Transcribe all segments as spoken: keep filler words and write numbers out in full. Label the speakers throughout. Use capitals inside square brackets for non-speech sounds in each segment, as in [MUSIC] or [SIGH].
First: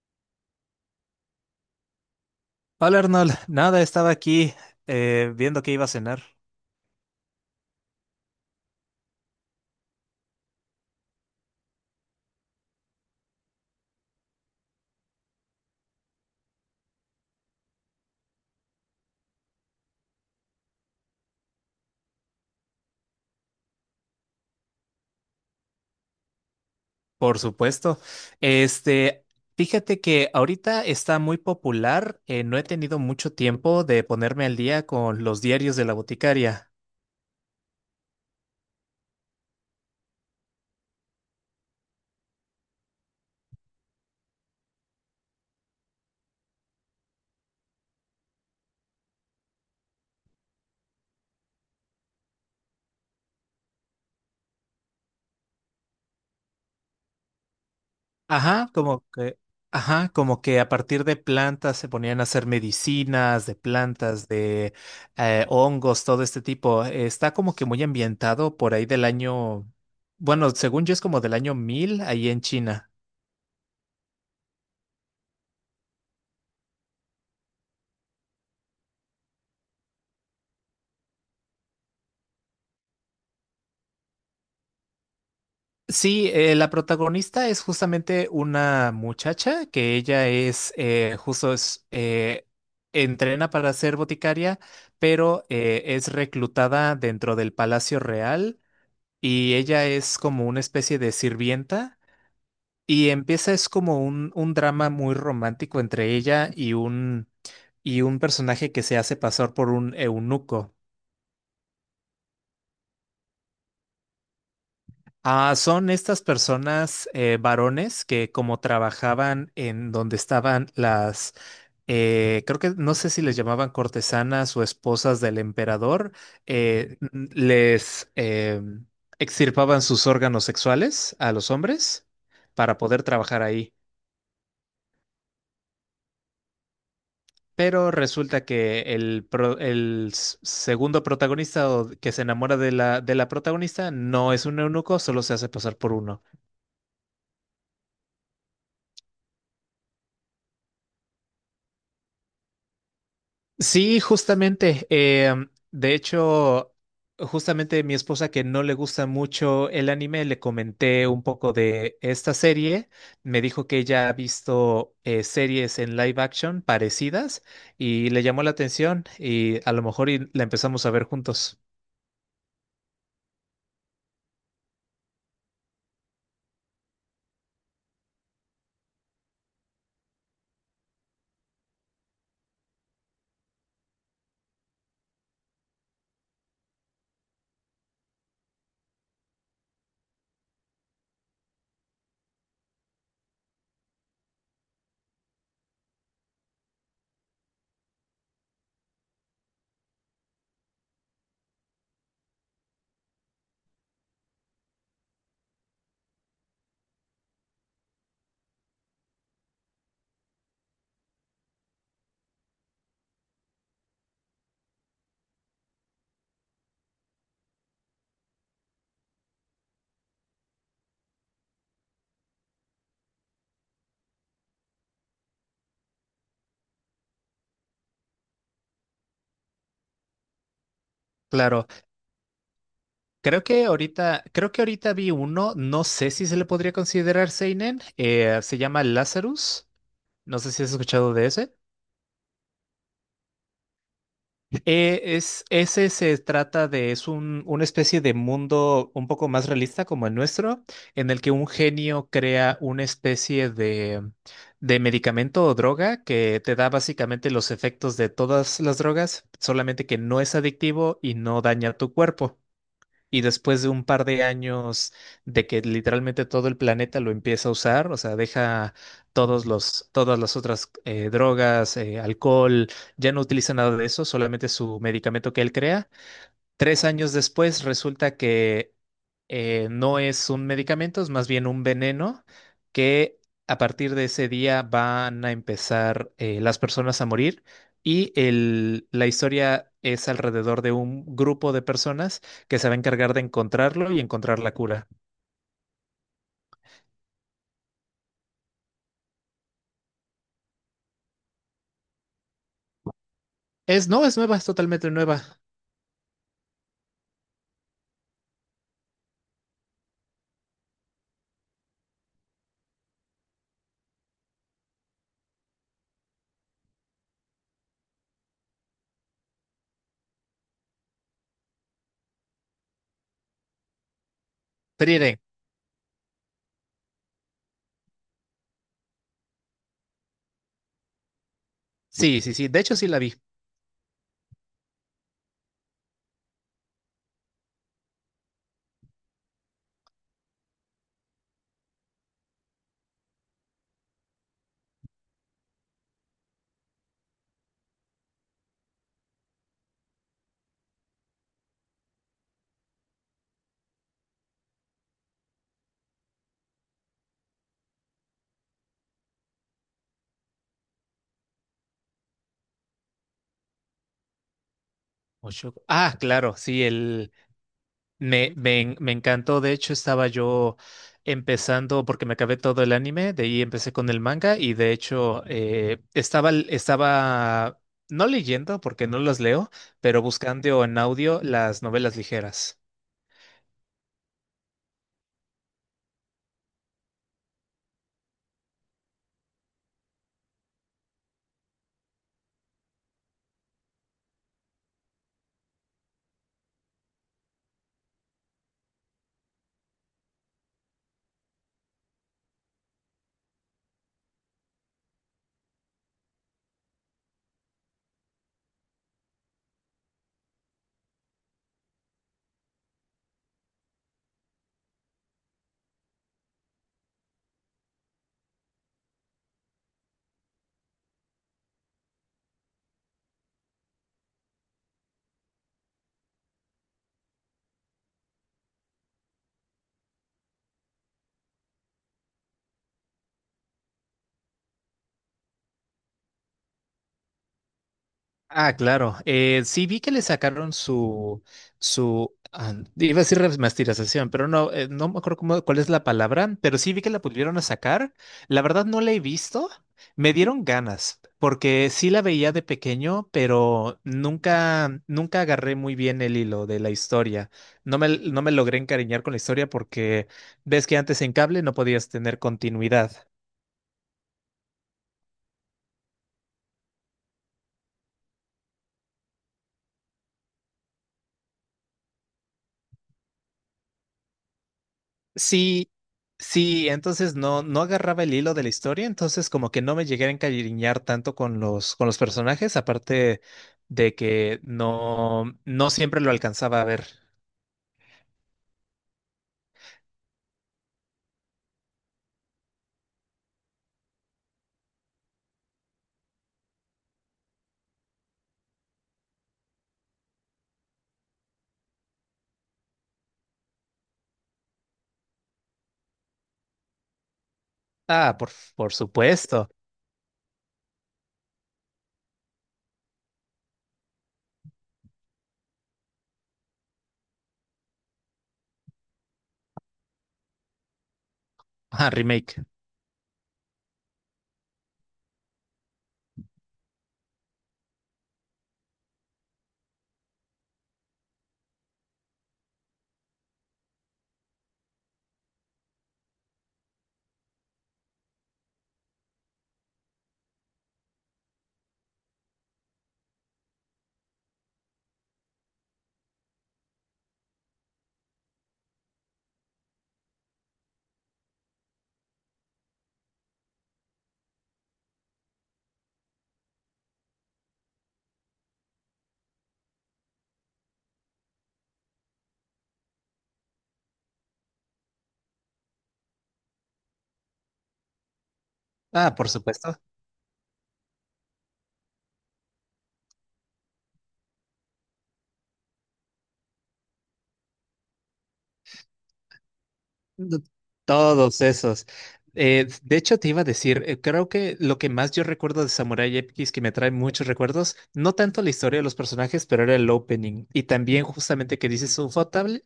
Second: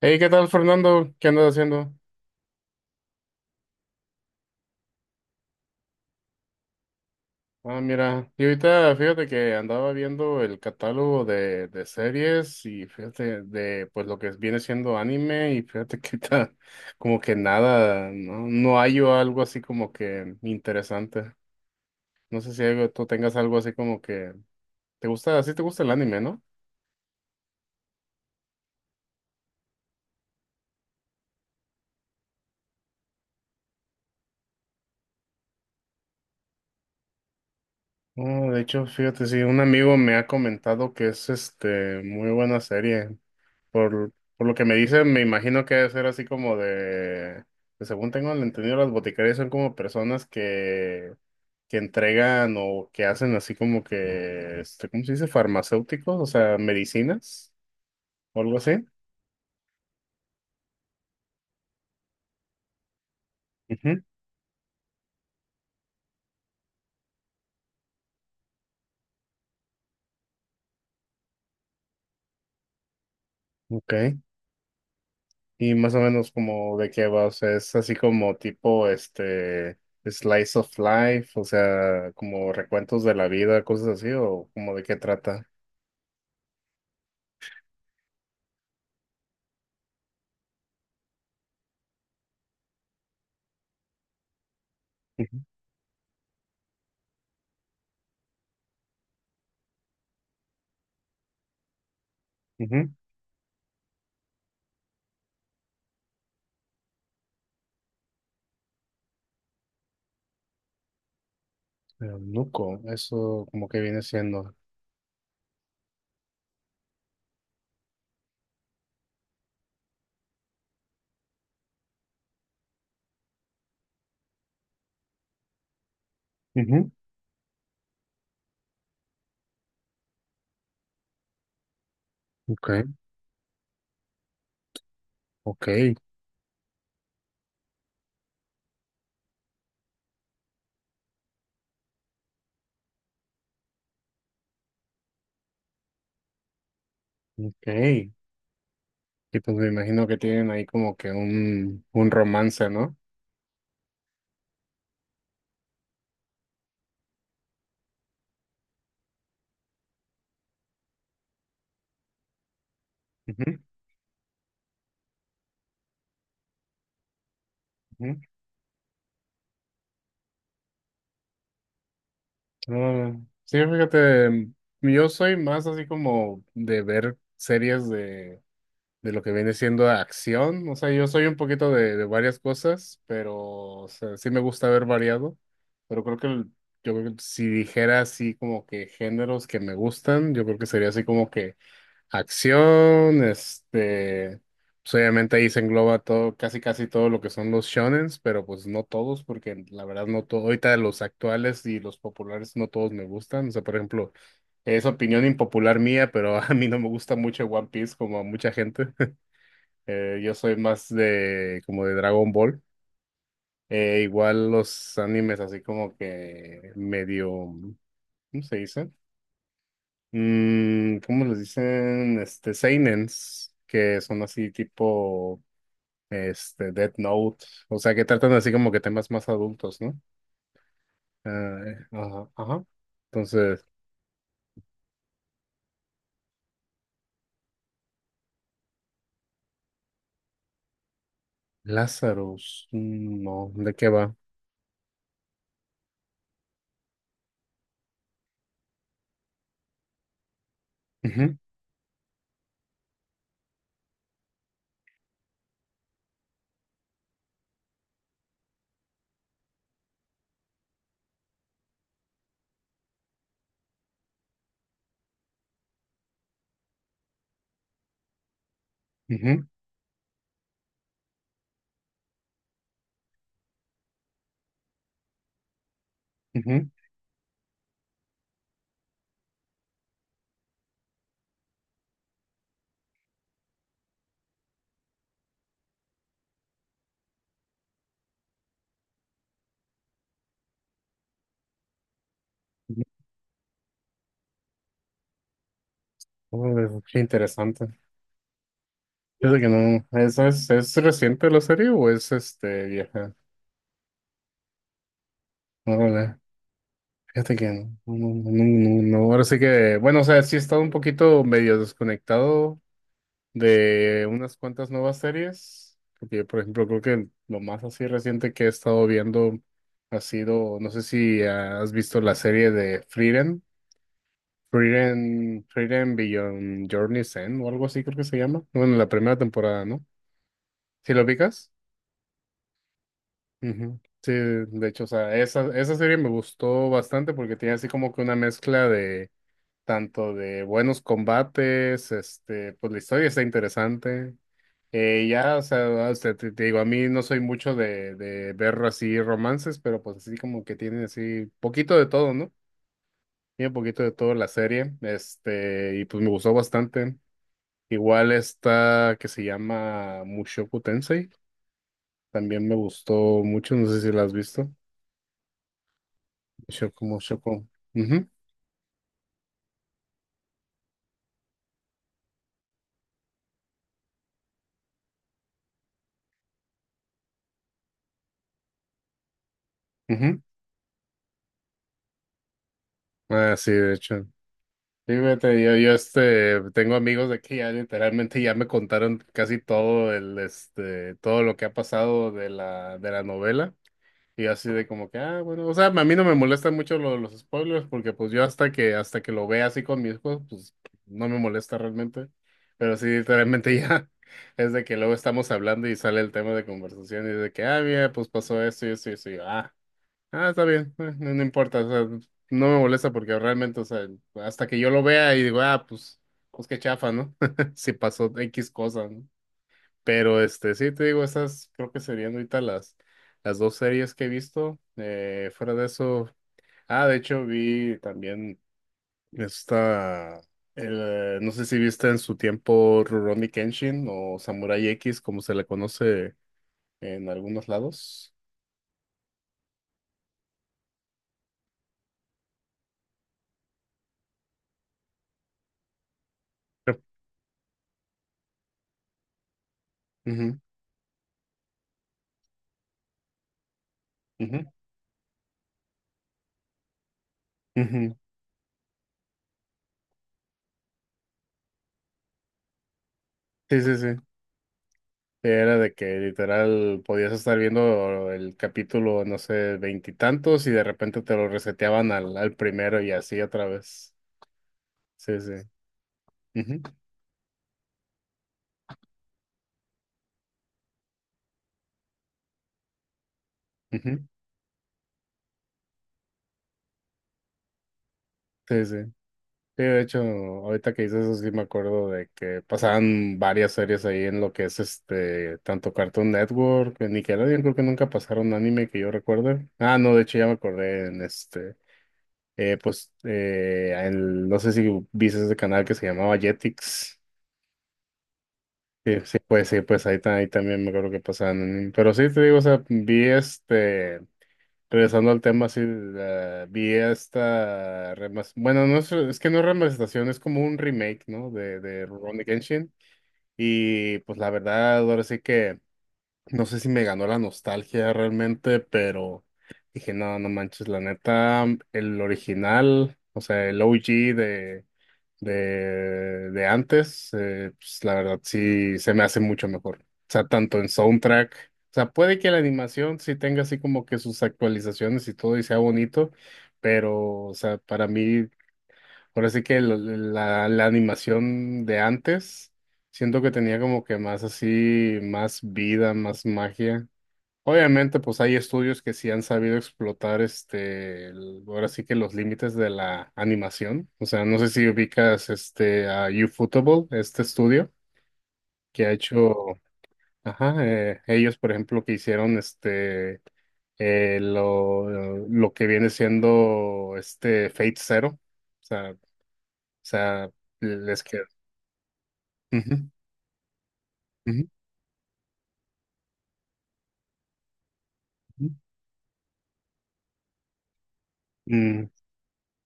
Speaker 1: Hey, ¿qué tal, Fernando? ¿Qué andas haciendo?
Speaker 2: Hola Arnold, nada, estaba aquí eh, viendo que iba a cenar.
Speaker 1: Ah, mira, y ahorita fíjate que andaba viendo el catálogo de, de series y fíjate de pues lo que viene siendo anime y fíjate que ahorita [LAUGHS] como que nada, no, no hallo algo así como que interesante. No sé si algo- tú tengas algo así como que te gusta, así te gusta el anime, ¿no?
Speaker 2: Por supuesto. Este, fíjate que ahorita está muy popular. Eh, no he tenido mucho tiempo de ponerme al día con Los Diarios de la Boticaria.
Speaker 1: Ah, de hecho, fíjate, sí, un amigo me ha comentado que es este muy buena serie. Por, por lo que me dicen, me imagino que debe ser así como de, que según tengo entendido, las boticarias son como personas que, que entregan o que hacen así como que, este, ¿cómo se dice? Farmacéuticos, o sea, medicinas o algo
Speaker 2: Ajá,
Speaker 1: así.
Speaker 2: como que, ajá, como que a partir de plantas se ponían a hacer medicinas de plantas, de eh, hongos, todo este tipo. Eh, Está como que muy ambientado por ahí del año, bueno, según yo es como del año mil ahí en China.
Speaker 1: Ujú. Ok. Y más o menos como de qué va, o sea, es así como tipo, este, slice of life, o sea, como recuentos de la vida, cosas así, o como de qué trata.
Speaker 2: Sí, eh, la protagonista es justamente una muchacha que ella es, eh, justo es, eh, entrena para ser boticaria,
Speaker 1: Ujú,
Speaker 2: pero eh, es reclutada dentro del Palacio Real, y ella es como una especie de sirvienta,
Speaker 1: ujú.
Speaker 2: y empieza es como un, un drama muy romántico entre ella y un, y un personaje que se hace pasar por un eunuco.
Speaker 1: Eunuco, eso como que viene siendo.
Speaker 2: Ah, son estas personas eh, varones que como trabajaban en donde estaban las, eh, creo que no sé si les llamaban cortesanas o esposas del emperador,
Speaker 1: Ujú,
Speaker 2: eh, n- les eh, extirpaban sus órganos sexuales a los hombres para
Speaker 1: ok,
Speaker 2: poder trabajar ahí.
Speaker 1: ok,
Speaker 2: Pero resulta que el, pro- el s- segundo protagonista o que se enamora de la, de la protagonista no es un eunuco, solo se hace pasar por uno.
Speaker 1: ok. Y pues me imagino que tienen ahí como que un, un romance, ¿no?
Speaker 2: Sí, justamente. eh, de hecho, justamente mi esposa, que no le gusta mucho el anime, le comenté un poco de esta serie. Me
Speaker 1: Ujú,
Speaker 2: dijo que ella ha visto eh, series en live action parecidas, y
Speaker 1: ujú.
Speaker 2: le llamó la atención, y a lo mejor y la empezamos a ver juntos.
Speaker 1: Ah, sí, fíjate, yo soy más así como de ver series de, de lo que viene siendo acción. O sea, yo soy un poquito de, de varias cosas, pero o sea, sí me gusta ver variado. Pero creo que el- yo creo que si dijera así como que géneros que me gustan, yo creo que sería así como que acción, este, pues obviamente ahí se engloba todo, casi casi todo lo que son los shonens, pero pues no todos, porque la verdad no todo, ahorita los actuales y los populares no todos me gustan, o sea, por ejemplo, es opinión impopular mía, pero [LAUGHS] a mí no me gusta mucho One Piece como a mucha gente. [LAUGHS] Eh, yo soy más de, como de Dragon Ball. Eh, igual los animes así como que medio, ¿cómo se dice? Mm, ¿cómo les dicen? Este, seinens, que son así tipo, este, Death Note, o sea, que tratan así como que temas más adultos, ¿no? Ah,
Speaker 2: Claro,
Speaker 1: eh, ajá, ajá.
Speaker 2: creo que
Speaker 1: Entonces,
Speaker 2: ahorita, creo que ahorita vi uno, no sé si se le podría considerar seinen. Eh, se llama Lazarus. No sé si has escuchado de ese.
Speaker 1: Lazarus, mm, no, ¿de qué va?
Speaker 2: Eh, es, ese se trata de, es un, una especie de mundo un poco más realista como el nuestro, en el que
Speaker 1: Ujú,
Speaker 2: un genio crea una especie de, de medicamento o droga que te da básicamente los efectos de todas las drogas, solamente que no es adictivo y no daña tu cuerpo. Y después de un par de años de que literalmente todo el planeta lo empieza a usar, o sea, deja
Speaker 1: ujú,
Speaker 2: todos los, todas las otras eh, drogas, eh, alcohol, ya no utiliza nada de eso, solamente su medicamento que él crea.
Speaker 1: ujú,
Speaker 2: Tres años después resulta que eh, no es un medicamento, es más bien un veneno, que a partir de ese día van a empezar eh, las personas a morir, y el- la historia es alrededor de un grupo de personas que se va a
Speaker 1: ujú.
Speaker 2: encargar de encontrarlo y encontrar la cura.
Speaker 1: Oh, qué interesante. Fíjate que no, ¿es, es, es reciente la serie o es, este, vieja?
Speaker 2: Es, no, es nueva, es totalmente nueva.
Speaker 1: Órale. Fíjate que no, no, no, no, no, no, ahora sí que, bueno, o sea, sí he estado un poquito medio desconectado de unas cuantas nuevas series, porque por ejemplo creo que lo más así reciente que he estado viendo ha sido, no sé si has visto la serie de Frieren,
Speaker 2: Frieren.
Speaker 1: Frieren, Frieren Beyond Journey's End o algo así creo que se llama, bueno, la primera temporada, ¿no? ¿Sí lo ubicas?
Speaker 2: Sí, sí, sí, de hecho sí la vi.
Speaker 1: Ujú. Sí, de hecho, o sea, esa, esa serie me gustó bastante porque tiene así como que una mezcla de tanto de buenos combates, este, pues la historia está interesante. Eh, ya, o sea, o sea, te, te digo, a mí no soy mucho de, de ver así romances, pero pues así como que tiene así poquito de todo, ¿no? Tiene poquito de todo la serie, este, y pues me gustó bastante. Igual esta que se llama Mushoku Tensei también me gustó mucho, no sé si la has visto.
Speaker 2: Ocho- Ah, claro, sí,
Speaker 1: Mushoku,
Speaker 2: el
Speaker 1: Mushoku. Ujú,
Speaker 2: Me, me, en- me encantó. De hecho estaba yo empezando, porque me acabé todo el anime, de ahí empecé con el manga. Y de hecho eh, estaba, l- estaba no leyendo, porque no los leo, pero
Speaker 1: ujú.
Speaker 2: buscando en audio las novelas ligeras.
Speaker 1: Ah, sí, de hecho. Sí, fíjate, yo, yo este, tengo amigos de que ya literalmente ya me contaron casi todo el, este, todo lo que ha pasado de la, de la novela. Y yo así de como que, ah, bueno, o sea, a mí no me molestan mucho lo- los spoilers porque pues yo hasta que, hasta que lo vea así con mis hijos, pues no me molesta realmente. Pero sí, literalmente ya [LAUGHS] es de que luego estamos hablando y sale el tema de conversación y de que, ah, mira, pues pasó esto y esto y esto. Ah, está bien, eh, no, no importa, o sea, no me molesta porque realmente, o sea, hasta que yo lo vea y digo, ah, pues, pues, qué chafa, ¿no? [LAUGHS] Si pasó X cosa, ¿no? Pero este, sí, te digo, esas creo que serían ahorita las, las dos series que he visto. Eh, fuera de eso, ah, de hecho vi también esta, el, eh, no sé si viste en su tiempo Rurouni Kenshin o Samurai X, como se le conoce en algunos lados.
Speaker 2: Ah, claro. Eh, sí vi que le sacaron su, su, ah, iba a decir remasterización, pero no, eh, no me acuerdo cómo- cuál es la palabra, pero sí vi que la volvieron a sacar. La verdad no la he visto. Me
Speaker 1: Ujú,
Speaker 2: dieron ganas, porque sí la veía de pequeño, pero
Speaker 1: ujú,
Speaker 2: nunca, nunca agarré muy bien el hilo de la historia. No
Speaker 1: ujú.
Speaker 2: me, no me logré encariñar con la historia, porque ves que antes en cable no podías tener continuidad.
Speaker 1: Sí, sí, sí. Era de que literal podías estar viendo el capítulo, no sé, veintitantos y de repente te lo reseteaban al, al primero y así otra vez. Sí, sí.
Speaker 2: Sí,
Speaker 1: Ujú,
Speaker 2: sí, entonces no, no agarraba el hilo de la historia, entonces como que no me llegué a encariñar tanto con los, con los personajes, aparte de
Speaker 1: ujú.
Speaker 2: que no, no siempre lo alcanzaba a ver.
Speaker 1: Sí, sí. Sí, de hecho, ahorita que dices eso sí me acuerdo de que pasaban varias series ahí en lo que es este, tanto Cartoon Network, en Nickelodeon, creo que nunca pasaron anime que yo recuerde. Ah, no, de hecho ya me acordé en este, eh, pues, eh, en- no sé si viste ese canal que se llamaba Jetix.
Speaker 2: Ah, por, por
Speaker 1: Sí, sí, pues
Speaker 2: supuesto.
Speaker 1: sí, pues ahí, ta- ahí también me acuerdo que pasaban. Pero sí, te digo, o sea, vi este, regresando al tema, sí, la- vi esta, remas- bueno, no es, es que no es remasterización, es como un remake, ¿no? De, de
Speaker 2: Ah,
Speaker 1: Rurouni
Speaker 2: remake.
Speaker 1: Kenshin. Y pues la verdad, ahora sí que, no sé si me ganó la nostalgia realmente, pero dije, no, no manches, la neta, el original, o sea, el O G de de, de antes, eh, pues la verdad sí se me hace mucho mejor. O sea, tanto en soundtrack, o sea, puede que la animación sí tenga así como que sus actualizaciones y todo y sea bonito, pero, o sea, para mí, ahora sí que lo- la, la animación de antes, siento que tenía como que más así, más vida, más magia. Obviamente, pues hay estudios que sí han sabido explotar este, el- ahora sí que los límites de la animación. O sea, no sé si ubicas este a Ufotable, este estudio que ha
Speaker 2: Ah, por
Speaker 1: hecho,
Speaker 2: supuesto.
Speaker 1: ajá, eh, ellos, por ejemplo, que hicieron este eh, lo, lo que viene siendo este Fate Zero. O sea, o sea,
Speaker 2: No,
Speaker 1: les queda.
Speaker 2: todos esos. Eh,
Speaker 1: Ujú,
Speaker 2: de hecho, te iba a decir, eh, creo
Speaker 1: ujú,
Speaker 2: que lo que más yo recuerdo de Samurai X, que me trae muchos recuerdos, no tanto
Speaker 1: ujú.
Speaker 2: la historia de los personajes, pero era el opening. Y también, justamente que
Speaker 1: Mm,
Speaker 2: dices Ufotable,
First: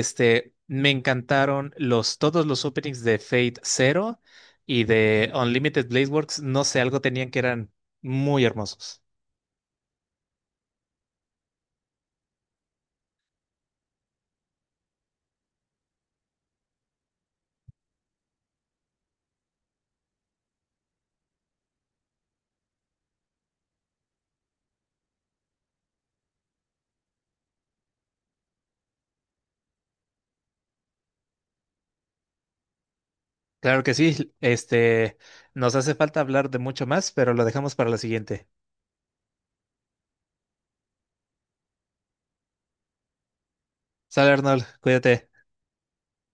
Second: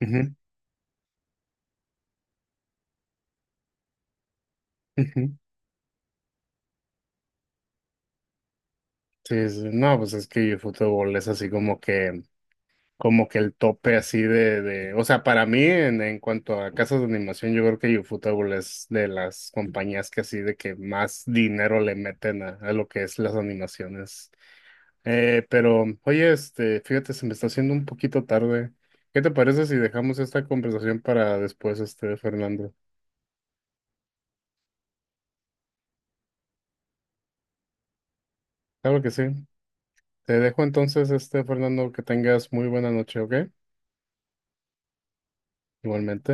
Speaker 1: ujú,
Speaker 2: me encantaron los, todos los openings de Fate Zero y de
Speaker 1: ujú.
Speaker 2: Unlimited Blade Works. No sé, algo tenían que eran muy hermosos.
Speaker 1: Sí, sí, sí. No, pues es que eFootball es así como que, como que el tope así de, de, o sea, para mí en, en cuanto a casas de animación, yo creo que Ufotable es de las compañías que así de que más dinero le meten a, a lo que es las animaciones. Eh, pero, oye, este, fíjate, se me está haciendo un poquito tarde. ¿Qué te parece si dejamos esta conversación para después, este, Fernando?
Speaker 2: Claro que sí, este, nos hace falta hablar de mucho más, pero lo dejamos para la siguiente.
Speaker 1: Claro que sí. Te dejo entonces, este, Fernando, que tengas muy buena noche, ¿ok?
Speaker 2: Sale Arnold, cuídate.
Speaker 1: Igualmente.